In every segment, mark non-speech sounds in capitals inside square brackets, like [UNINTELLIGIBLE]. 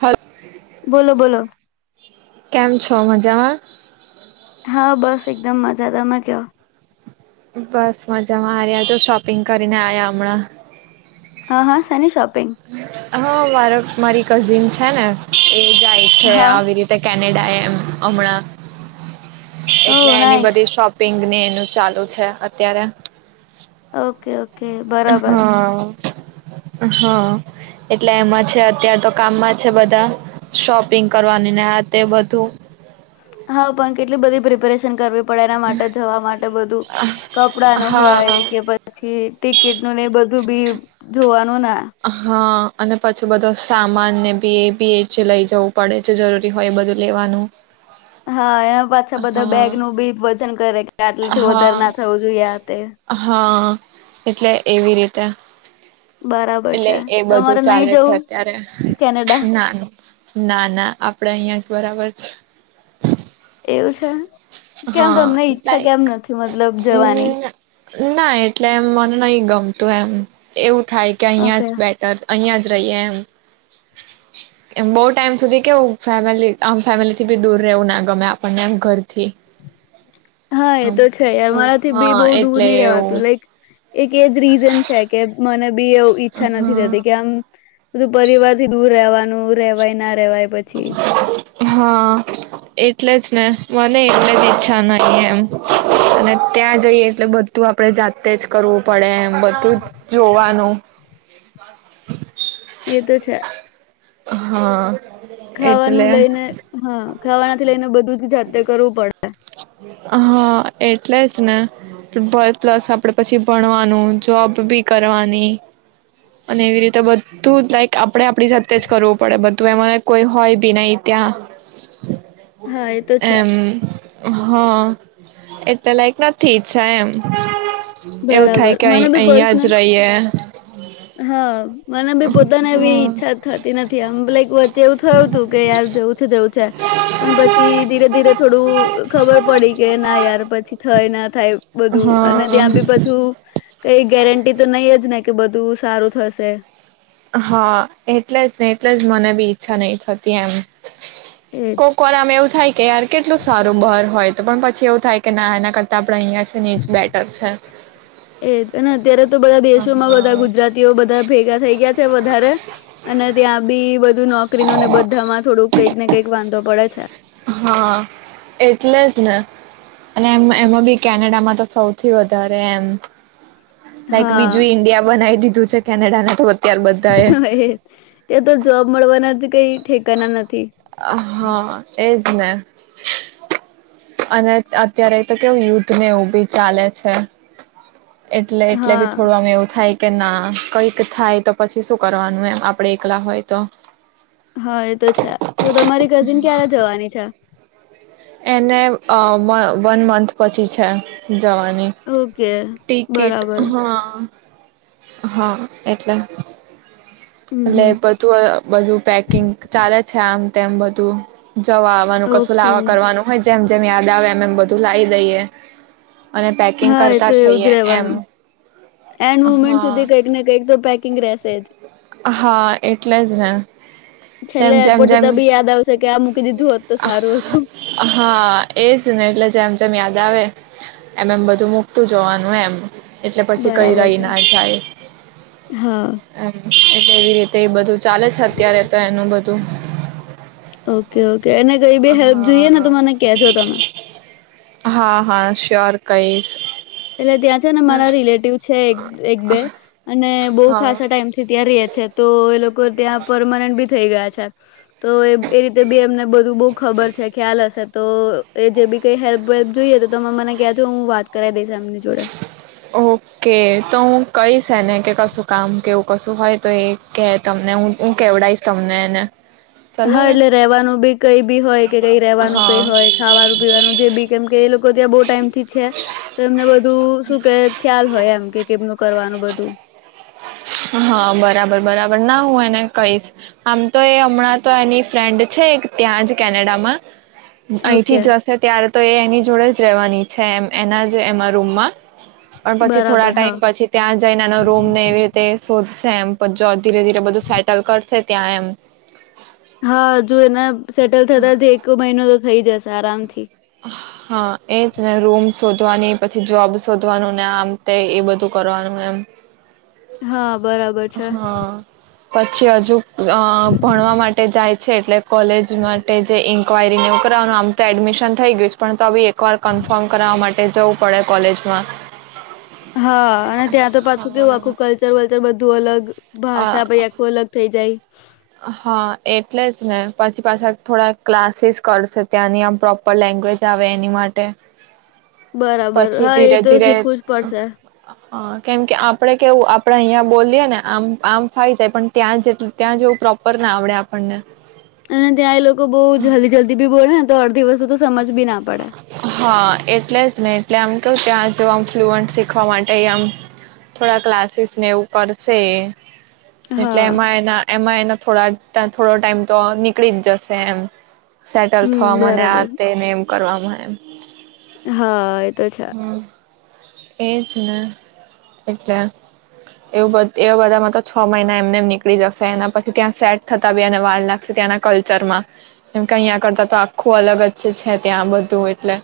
Hello બોલો બોલો. છ મજમાં. હા બસ એકદમ મજા તમે કહો બસ મજામાં આયાજો શોપિંગ કરીને આયા હમણાં હા હા સૈની શોપ હ. હા મારે મારી કઝિન છે ને જાય છે હા આવી રીતે અને ડાયમ અમણાક એટલે ઓહ એની નાઈસ બધી શોપિંગ ને ચાલુ છે અત્યારે ઓકે ઓકે. બરાબર હા. હા એટલે એમાં છે અત્યાર તો કામમાં છે બધા શોપિંગ કરવાની ને આ તે બધું હા પણ કેટલી બધી પ્રિપેરેશન કરવી ડ એના માટે જવા માટે બધું કપડાનું હા. હોય કે પછી ટિકિટ નું ને બધું બી જોવાનું ના હા. અને પછી બધો સામાનને બી એ બી એ જ લઈ જવું પડે છે જરૂરી હોય એ બધું લેવાનું. હા એ. પાછા બધા હા બેગ નું બી વજન કરે કે આટલી થી વધારે હા ના થવું જોઈએ તે હા એટલે એવી રીતે. બરાબર એટલે છે એ બધું તમારે નહી ચાલે છે જવું અત્યારે કેનેડા ના ના ના આપડે અહિયાં. બરાબર છે. એવુ છ. કેમ હા તમને ઈચ્છા લાઈક કેમ નથી મતલબ જવાની. હમ ના એટલે એમ મને નહી ગમતું એમ એવું. થાય કે અહિયાં ઓકે જ બેટર અહિયાં જ રહીએ એમ એમ બહુ ટાઈમ સુધી કેવું ફેમિલી આમ ફેમિલી થી બી દૂર રહેવું ના ગમે આપણને ઘર પછી હા એ તો છે યાર મારાથી બી હા બહુ દૂર એટલે નહી રવાતું એવું લાઈક એક એ જ રીઝન છે કે મને બી એવ ઈચ્છા નથી હા થતી કે આમ બધું પરિવાર થી દૂર રહેવાનું રહેવાય ના રેવાય પછી હા એટલે જ ને મને એટલે જ ઈચ્છા નહી એમ અને ત્યાં જઈએ એટલે બધું આપડે જાતે જ કરવું પડે એમ બધું જ જોવાનું [INAUDIBLE] એ તો છે હા એટલે ખાવાનું લઈને હા ખાવાનાથી લઈને બધું જ જાતે કરવું પડે હા એટલે જ ને પ્લસ આપડે પછી ભણવાનું જોબ બી કરવાની અને એવી રીતે બધું લાઈક આપડે આપડી સાથે જ કરવું પડે બધું એમાં કોઈ હોય બી નઈ ત્યાં હા એ તો છે એમ હા એટલે લાઈક નથી ઇચ્ચા એમ એવું બરાબર થાય કે મને અહી બી અહિયાં જ પર્સનલ રહીએ હા મને બી પોતાને એ ઈચ્છા હ થતી નથી આમ લઈક વચ્ચે એવું થયું તું કે યાર જવું છે જવું છે પણ પછી ધીરે ધીરે થોડું ખબર પડી કે ના યાર પછી થાય ના થાય બધું અને હા ત્યાં બી પછું કઈ ગેરંટી તો નહી જ ને કે બધું સારું થશે હા એટલે જ ને એટલે જ મને બી ઈચ્છા નહી થતી એમ એજ કોકવાર એમ એવું થાય કે યાર કેટલું સારું બાર હોય તો પણ પછી એવું થાય કે ના એના કરતા આપડે અહિયાં છે ને એજ બેટર છે એજ અને અત્યારે તો બધા દેશોમાં બધા ગુજરાતીઓ બધા ભેગા થઈ ગયા છે વધારે અને ત્યાં બી બધું નોકરી નને બધામાં થોડું કંઈક ને કંઈક વાંધો પડે છે હા એટલે જ ને અને એમ એમાં બી કેનેડામાં તો સૌથી વધારે એમ લાઈક હા બીજું ઇન્ડિયા બનાવી દીધું છે કેનેડા તો અત્યાર હ બધા એ ત્યાં તો જોબ મળવાનાથી કઈ ઠકના નથી હા એજ અને અને અત્યારે તો કેવું યુદ્ધ નેવ બી ચાલે છે એટલે એટલે બી હા થોડું આમ એવું થાય કે ના કઈક થાય તો પછી શું કરવાનું એમ આપડે એકલા હોય તો હા એ તો છે તો તમારી કઝિન ક્યારે જવાની છે એને અ મ વન મંથ પછી છે જવાની ઓકે ટિકિટ બરાબર હા હા એટલે હમ એટલે હમ બધું બધું પેકિંગ ચાલે છેમ તેમ બધું જવા આવવાનું કશું ઓકે લાવ કરવાનું હોય જેમ જેમ યાદ આવે એમ અમેમ બધું લાવી દઈએ અને પેકિંગ હા એ કરતા તો એવું જ થઈએ એમ રવાનું એન્ડ મુમેન્ટ હા સુધી કંઈક ને કંઈક તો પેકિંગ ર થદ [UNINTELLIGIBLE] હા એટલે જ ને છેલ્લે તેમમ જેમ એરપોર્ટ જેમ જતા બી યાદ આવશે કે આ મૂકી દીધું હોત તો સારું હતું હા એજ ને એટલે જેમ જેમ યાદ આવે એમ એમ બધું મુકતું જવાનું એમ એટલે પછી કઈ બરાબર રહી છે ના થાય હા એટલે એવી રીતે એ બધું ચાલે છે અત્યારે તો એનું બધું ઓકે ઓકે એને કઈ બી હેલ્પ જોઈએ ને તો મને કજો તમે હા હા શ્યોર કઈશ એટલે ત્યાં છે ને મારા રિલેટિવ છે છે એક એક બે અને બહુ હા ખાસા ટાઈમ થી ત્યાં રે છે તો એ લોકો ત્યાં પરમાનન્ટ બી થઈ ગયા છે [INAUDIBLE] તો એ એ રીતે બી એમને બધું બહુ ખબર છે ખ્યાલ હશે તો એ જે બી કઈ હેલ્પ વેલ્પ જોઈએ તો તમે મને ક્યાં જો હું વાત કરાવ દઈશ [INAUDIBLE] ઓકે તો હું કઈ... ને કે કશું કામ કેવું કશું હોય તો એ કે તમને હું હું કેવડઈશ તમને એને ચાલો હા ને એટલે રેવાનું બી કઈ બ હોય ક રવાનું ક હા હોય ખવાનું પીવાનું જે બી કેમ એ ત્યા બ ટાઈમથી છે તો એમને બધું શયમમ કરવાનું બ હા બરાબર બરાબર ના હું એને કહીશ આમ તો. એ હમણાં તો એની ફ્રેન્ડ છે. એક ત્યાં જ કેનેડા માં અહીંથી ઓકે જશે ત્યારે? તો એ એની જોડે જ રહેવાની છે? એમ એના જ એમાં રૂમમાં. પણ પછી થોડા બરાબર હા ટાઈમ પછી. ત્યાં જઈનેનો રૂમ ને એવી રીતે! શોધશે એમ. ધીરે ધીરે બધું સેટલ કરશે ત્યાં એમ. હા જો એને? સેટલ થતા જ એક મહિનો તો થઈ જશે. સ. આરાામથી. હા એજ ને રૂમ શોધવાની પછી જોબ શોધવાનું ને આમ તે એ બધું કરવાનું એમ હા બરાબર છે હા પછી હજુ અ? ભણવા માટે જાય છે એટલે. કોલેજ માટે જે. ક્યાંઈ ન એવું કરવાનું આમ તો એડમિશન. થઈ ગયું છે પણ તવી એક કોર કન્ફર્મ કરવા માટે એ જવું પડે કોલેજમાં. હા અને ત્યાં તો પાછું કેવું આખું કલ્ચર વલ્ચર બધું અલગ. અ ભાષા ભાઈ આખું અલગ થઈ. એ જાય. હા એટલે જ ને પછી પાછા થોડા ક્લાસીસ કરશે ત્યાંની આમ પ્રોપર લેંગ્વેજ આવે એની માટે? બરાબર પછી હા એ તો શીખવું જ પડશે? હ કેમ કે આપડે કેવું આપડે અહિયાં બોલીએ ને આમ આમ ફાઈ જાય પણ ત્યાં જેટલુ ત્યાં જેવું પ્રોપર ના આવડે આપણને અને ત્યાં એ લોકો બહુ જલ્દી જલ્દી બી બોલે ને તો અડધી સવસ્તુ હા એટલે જ ને? એટલે આમ કહ ત્યાં જો આમ ફ્લુઅન્ટ શીખવા માટે આમ થોડા ક્લાસીસ ને એવું કરશે? એટલે હા એમાં એના એમાં એના થોડો થોડો ટાઈમ તો નીકળી જ જશે એમ? સેટલ થવા હમ્મ મને આ. બરાબર. એમ કરવાવામાં એમ? હા એ તો છે? એજ ને એટલે એવું એ બધામાં તો છ મહિના એમને નીકળી જશે એના પછી ત્યાં સેટ થતા બી અને વાર લાગશે? ત્યાંના કલ્ચર માં કેમ કે અહીં કરતા તો આખું અલગ જ છે ત્યાં બધું એટલે?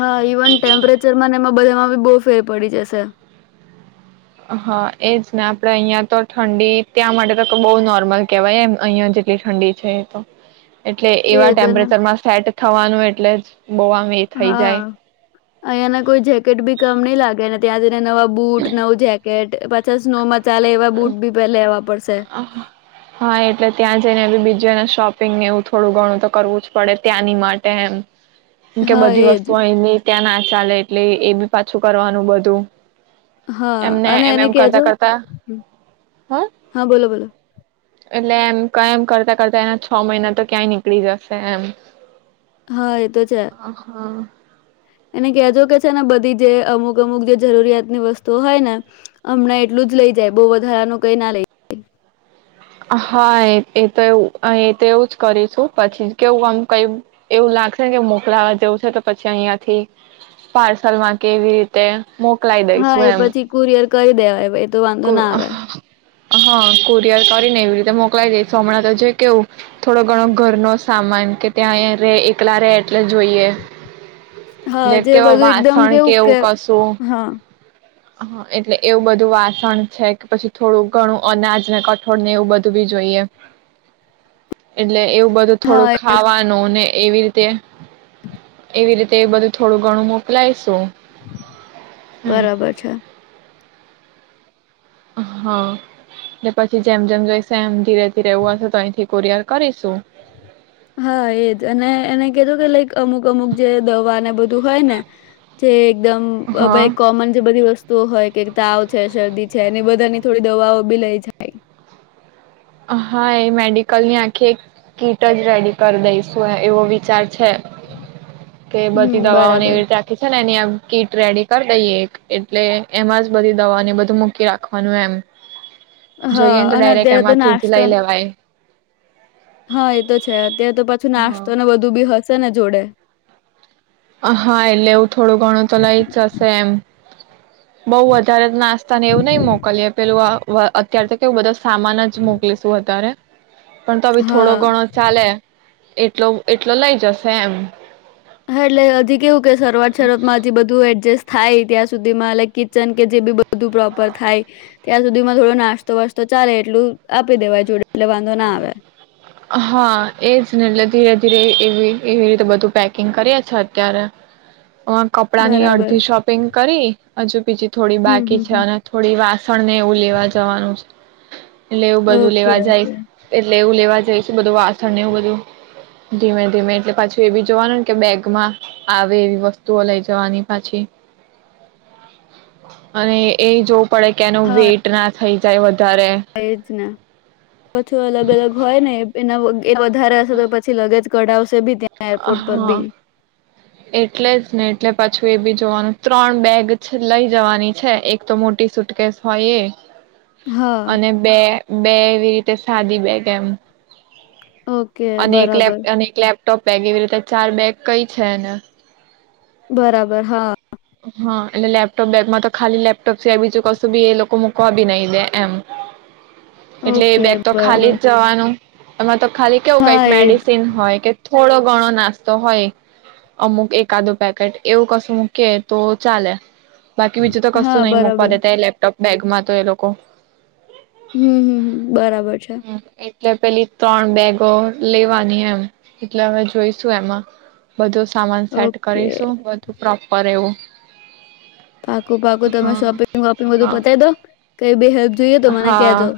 હા ઇવન ટેમ્પરેચર ને એમાં બધામાં બી બહુ ફેર પડી જશે. હા એજ ને આપણેે અહિયાં તો ઠંડી ત્યાં માટે તો બઉ નોર્મલ કેવાય એમ અહિયાં જેટલી ઠંડી છે એ તો. એટલે એવા એજ ને ટેમ્પરેચર માં સેટ થવાનું એટલે જ. બહુ આમ એ થઈ જાય હા, અહીયાંયાના કોઈ જેકેટ બી કમ નહી લાગે. ત્યાં જઈને નવા બુટ નવું જેકેટ પાછા સ્નોમાં ચાલે એવા બૂટ બી પે લેવા પડશે. હા એટલે ત્યાં જઈને એ બીજું શોપિંગ એવું થોડું ઘણું તો કરવું જ પડે ત્યાંની માટે એમ. મ કે હા બધી એજ વસ્તુ આની ત્યાં ના ચાલે એટલે એ બી પાછું કરવાનું બધું. હા એમને અને એમ એને એમ કરતા કેજો. કરતા હ હા બોલો બોલો. એટલે એમ ક એમ કરતા કરતા એના છ મહિના તો ક્યાંય નીકળી જશે એમ. હા એ તો છે. એને કહેજો કે છે ને બધી જે અમુક અમુક જે જરૂરિયાતની વસ્તુઓ હોય ને, હમણાં એટલું જ લઇ જાય બહ વધારાનું કઈ ના લઈ જાય. હા એ તો એવ એ તો એવું જ કરીશું પછી કેવું આમ કઈ એવું લાગશે ને કે મોકલાવા જેવું છે તો પછી અહિયાયાથી, પાર્સલ માં કેવી રીતે. મોકલાઈ હા એ પરથી કુરિયર કહી દેવાય. તો કો વાંધો ના આવે. હા કુરિયર કરીને એવી રીતે મોકલાઈ દઈશો હમણાં તો જે કેવું, થોડો ઘણો ઘર ન સામાન કે ત્યાં રે એકલા રે એટલે જોઈએ. હા એટલે જે કેવા બધું એકદમ વાસણ કેવું કે હા. હ એટલે એવું બધું વાસણ છે કે પછી થોડું ઘણું અનાજ ને કઠોળ ને એવું બધું બી જોઈએ, એટલે એવું બધું હા થોડું એ જ. ખાવાનું ને એવી રીતે, એવી રીતે બધું થોડું ઘણું મોકલાયશું. હમ બરાબર છે. હા, ને પછી જેમ જેમ જઈશ એમ તી રેહતી રેહવું હશે તો અયથી કુરયર કરીશું. હા, એજ અને એને કેજો કે લાઈક અમુક અમુક જે દવાને બધું હોય ને જે એકદમ અ બ હા એ કોમન જે બધી વસ્તુઓ હોય કે તાવ છે, શરદી છે એની બધાની થોડી દવાઓ બી લઈ જાય. હા, એ મેડિકલની આંખી એક કીટ જ રેડી કર દઈશું. એવો વિચાર છે, કે હમ બધી દવાઓને બરાબર એવી રીતે આખી છે ને એની આ કીટ રેડી કર દઈએ એક, એટલે એમાં જ બધી દવા ને બધું મૂકી રાખવાનું એમ. હા, જોઈએ ને તો અને ડાયરેક્ટ અત્યારે તો એમાંથી લઈ નાસ્તો લેવાય હા એતો છે અત્યારે તો પાછું નાસ્તો હા. ને બધું બી હ શેને જોડે હા એટલે એવું થોડું ઘણું તો લઈ જ હશે એમ બઉ વધારે નાસ્તા ને એવું નહી મોકલીએ પેલું અત્યારે તો કેવું બધા સામાન જ મોકલીશું અતારે પણ તો બી થોડો હા ઘણો ચાલે એટલો એટલો લઇ જશે એમ હ અટલે હજી કેવું કે શરવાત શરવાતમાં હજી બધું એડજસ્ટ થાય ત્યાં સુધી માં લે કિચન કે જે બી બધું પ્રોપર થાય ત્યાં સુધી માં થોડો નાસ્તો વાસ્તો ચાલે એટલું આપી દેવાય જોડે. એટલે વાંધો ના આવે હા એજ ને એટલે ધીરે ધીરે એ એવી રીતે બધું પેકિંગ કરીએ છે અત્યારે કપડાં ની બરાબર અડધી શોપિંગ કરી અજુ બીજી થોડી હમ હમ બાકી છે હમ. અને થોડી વાસણને એવું લેવા જવાનું છે. લેવું બધું ઓકે, લેવા જાય ઓકે. એટલે એવું લેવા જઈસ બધું વાસણ ને એવું બધું ધીમે ધીમે એટલે પાછું એ બી જોવાનુંને કે બેગમાં આવે એવી વસ્તુઓ લઈ જવાની પાછી અને એ જો પડે કે એનું હા, વેટ ના થઈ [UNINTELLIGIBLE] એ જ ને બથું અલગ અલગ હોય ને એના એ વધારે હશે તો પછી લગેજ કડાવશે તેભી ત્યાં એરપોર્ટ પર હા બી એટલે જ ને એટલે પાછું એ બી જોવાનું ત્રણ બેગ લઈ જવાની છે એક તો મોટી સુટકેસ હોય એ હા, અને બે બે એવી રીતે સાદી બેગ એમ. ઓકે અને એક લેપ બરાબર. અને એક લેપ ટોપ બેગ એવી રીતે ચાર બેગ થઈ છે. બરાબર હા. હા એટલે લેપટોપ બેગમાં તો ખાલી લેપટોપ સિવાય બીજું કશું બી એ લોકો મુૂકવા બી નહીિ દે એમ એટલે એ ઓકે બેગ તો ખાલી બરાબર. જ જવાનું. અમાં તો ખાલી કેવું કઈક હા, એજ. મેડિસિન હોય કે થોડો ઘણો નાસ્તો હોય અમુક એકાદું પેકેટ એવું કશું મૂકે તો ચાલે બાકી વિીજું તો હા, કસું નઈ મકવા બરાબર. દતા એ લેપટોપ બેગમાં તો એ લોકો હમ હમ હમ બરાબર છે એટલે પેલી ત્રણ બેગ તો લેવાની એમ એટલે હવે જોઈશું એમાં બધું સામાન સેટ ઓકે. કરીશું બધું પ્રોપર એવું પાકું પાકું તમે હા શોપિંગ વોપિંગ બધું હા બતાય દો કઈ બી હેલ્પ જોઈએ તો મને કેજો. હા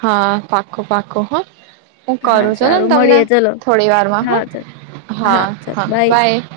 હા પાકો પાકો હા. હું હા, કરું છું ને સારું તમને મળીએ ચલો. થોડી વારમાં હ. હા, ચલ. હા હા બાય. હ [INAUDIBLE]